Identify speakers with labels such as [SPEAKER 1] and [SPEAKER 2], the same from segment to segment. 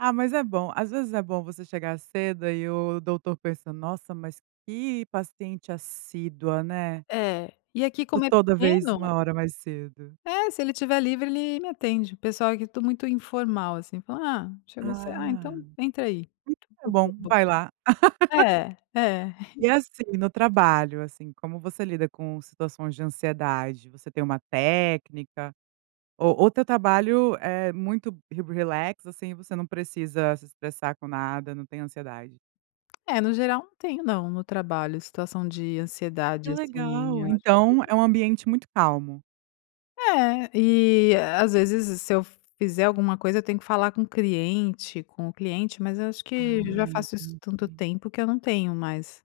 [SPEAKER 1] Ah, mas, é bom. Às vezes, é bom você chegar cedo, aí o doutor pensa: "Nossa, mas que paciente assídua, né".
[SPEAKER 2] É. E, aqui
[SPEAKER 1] T
[SPEAKER 2] como é
[SPEAKER 1] toda vez,
[SPEAKER 2] pequeno
[SPEAKER 1] 1 hora mais cedo.
[SPEAKER 2] É. Se ele estiver livre, ele me atende. O pessoal, aqui, é tu muito, informal, assim. Fala: "Ah chegou ce
[SPEAKER 1] Ah.
[SPEAKER 2] ah, então,
[SPEAKER 1] Assim
[SPEAKER 2] entra, aí".
[SPEAKER 1] que é bom.
[SPEAKER 2] [unintelligible]
[SPEAKER 1] Vai, lá.
[SPEAKER 2] É. É.
[SPEAKER 1] E, assim, no trabalho, assim, como você lida com situações de ansiedade? Você tem uma técnica? Ou ou teu trabalho é, muito re relax, assim, você não precisa se estressar com nada, não tem ansiedade?
[SPEAKER 2] É, no geral não tenho, não. No trabalho situação de
[SPEAKER 1] Que
[SPEAKER 2] ansiedade, assim.
[SPEAKER 1] legal.
[SPEAKER 2] Eu acho
[SPEAKER 1] Então,
[SPEAKER 2] que
[SPEAKER 1] é um ambiente muito calmo?
[SPEAKER 2] É. E, às vezes, s se eu fizer alguma coisa, eu tenho que falar com o cliente com o cliente. Mas, eu acho que,
[SPEAKER 1] Ah,
[SPEAKER 2] já, faço isso
[SPEAKER 1] entendi.
[SPEAKER 2] tanto tempo que, eu não tenho mais,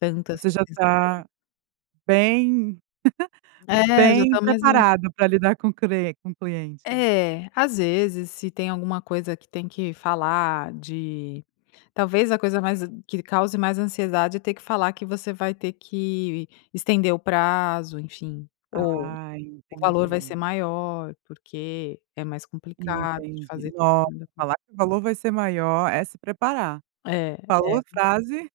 [SPEAKER 2] tantas
[SPEAKER 1] Você, já,
[SPEAKER 2] essas [unintelligible]
[SPEAKER 1] tá bem
[SPEAKER 2] É. Já,
[SPEAKER 1] bem
[SPEAKER 2] tá mais na
[SPEAKER 1] preparado para lidar com cre com cliente.
[SPEAKER 2] É. Às vezes. Se tem alguma coisa que tem que falar de talvez, a coisa mais que cause mais ansiedade é ter que falar que você vai ter que estender o prazo, enfim. Ou,
[SPEAKER 1] Ah,
[SPEAKER 2] o valor vai ser
[SPEAKER 1] entendi.
[SPEAKER 2] maior, porque é mais complicado de
[SPEAKER 1] Entendi.
[SPEAKER 2] fazer.
[SPEAKER 1] Nossa,
[SPEAKER 2] [unintelligible]
[SPEAKER 1] falar que o valor vai ser maior, é se preparar.
[SPEAKER 2] É é
[SPEAKER 1] Falou a frase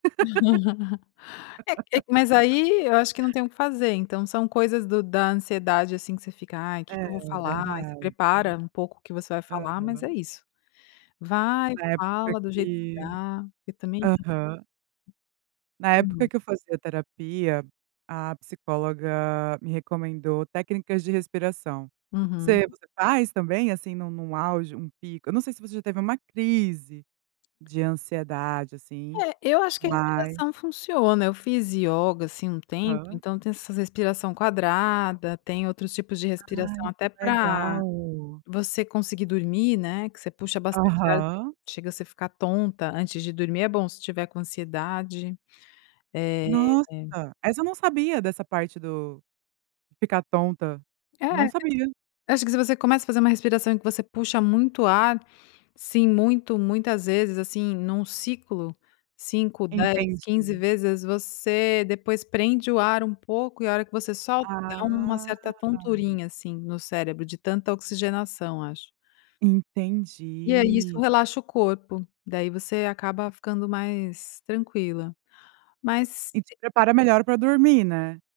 [SPEAKER 2] é é, mas aí, eu acho que não tem o que fazer. Então, são coisas do da ansiedade, assim, que você fica: "Ai, que
[SPEAKER 1] É.
[SPEAKER 2] que eu vou falar", ai, se
[SPEAKER 1] Verdade.
[SPEAKER 2] prepara, um pouco, o que você vai falar, mas, é
[SPEAKER 1] Aham.
[SPEAKER 2] isso. Vai
[SPEAKER 1] Na época
[SPEAKER 2] fala do jeito que
[SPEAKER 1] que,
[SPEAKER 2] dá, porque também
[SPEAKER 1] aham. Na
[SPEAKER 2] Entendi.
[SPEAKER 1] época que eu fazia terapia, a psicóloga me recomendou técnicas de respiração.
[SPEAKER 2] Uhum.
[SPEAKER 1] Você você faz, também, assim, nu num auge, um pico. Eu não sei se você já teve uma crise de ansiedade, assim,
[SPEAKER 2] É. Eu acho que a
[SPEAKER 1] mas
[SPEAKER 2] respiração funciona. Eu fiz yoga, assim, um tempo,
[SPEAKER 1] Aham.
[SPEAKER 2] então, tem essas respiração quadrada. Tem outros tipos de respiração,
[SPEAKER 1] Ai, que
[SPEAKER 2] até pra
[SPEAKER 1] legal.
[SPEAKER 2] você conseguir dormir, né, que você puxa bastante ar,
[SPEAKER 1] Aham.
[SPEAKER 2] chega você ficar tonta. Antes de dormir é bom, se tiver com ansiedade. Eh
[SPEAKER 1] Nossa. Essa, eu não sabia. Dessa parte do de ficar tonta.
[SPEAKER 2] É.
[SPEAKER 1] Não sabia.
[SPEAKER 2] Acho que se você começa a fazer uma respiração que você puxa muito ar, assim, muito muitas vezes, assim, num ciclo, 5, 10, 15
[SPEAKER 1] Entendi.
[SPEAKER 2] vezes, você depois, prende o ar um pouco e, a hora que você solta dá uma
[SPEAKER 1] Ah.
[SPEAKER 2] certa tonturinha, assim, no cérebro de tanta oxigenação, acho. E aí, isso
[SPEAKER 1] Entendi.
[SPEAKER 2] relaxa o corpo. Daí, você acaba ficando mais tranquila.
[SPEAKER 1] E te
[SPEAKER 2] Mas
[SPEAKER 1] prepara melhor pra dormir, né?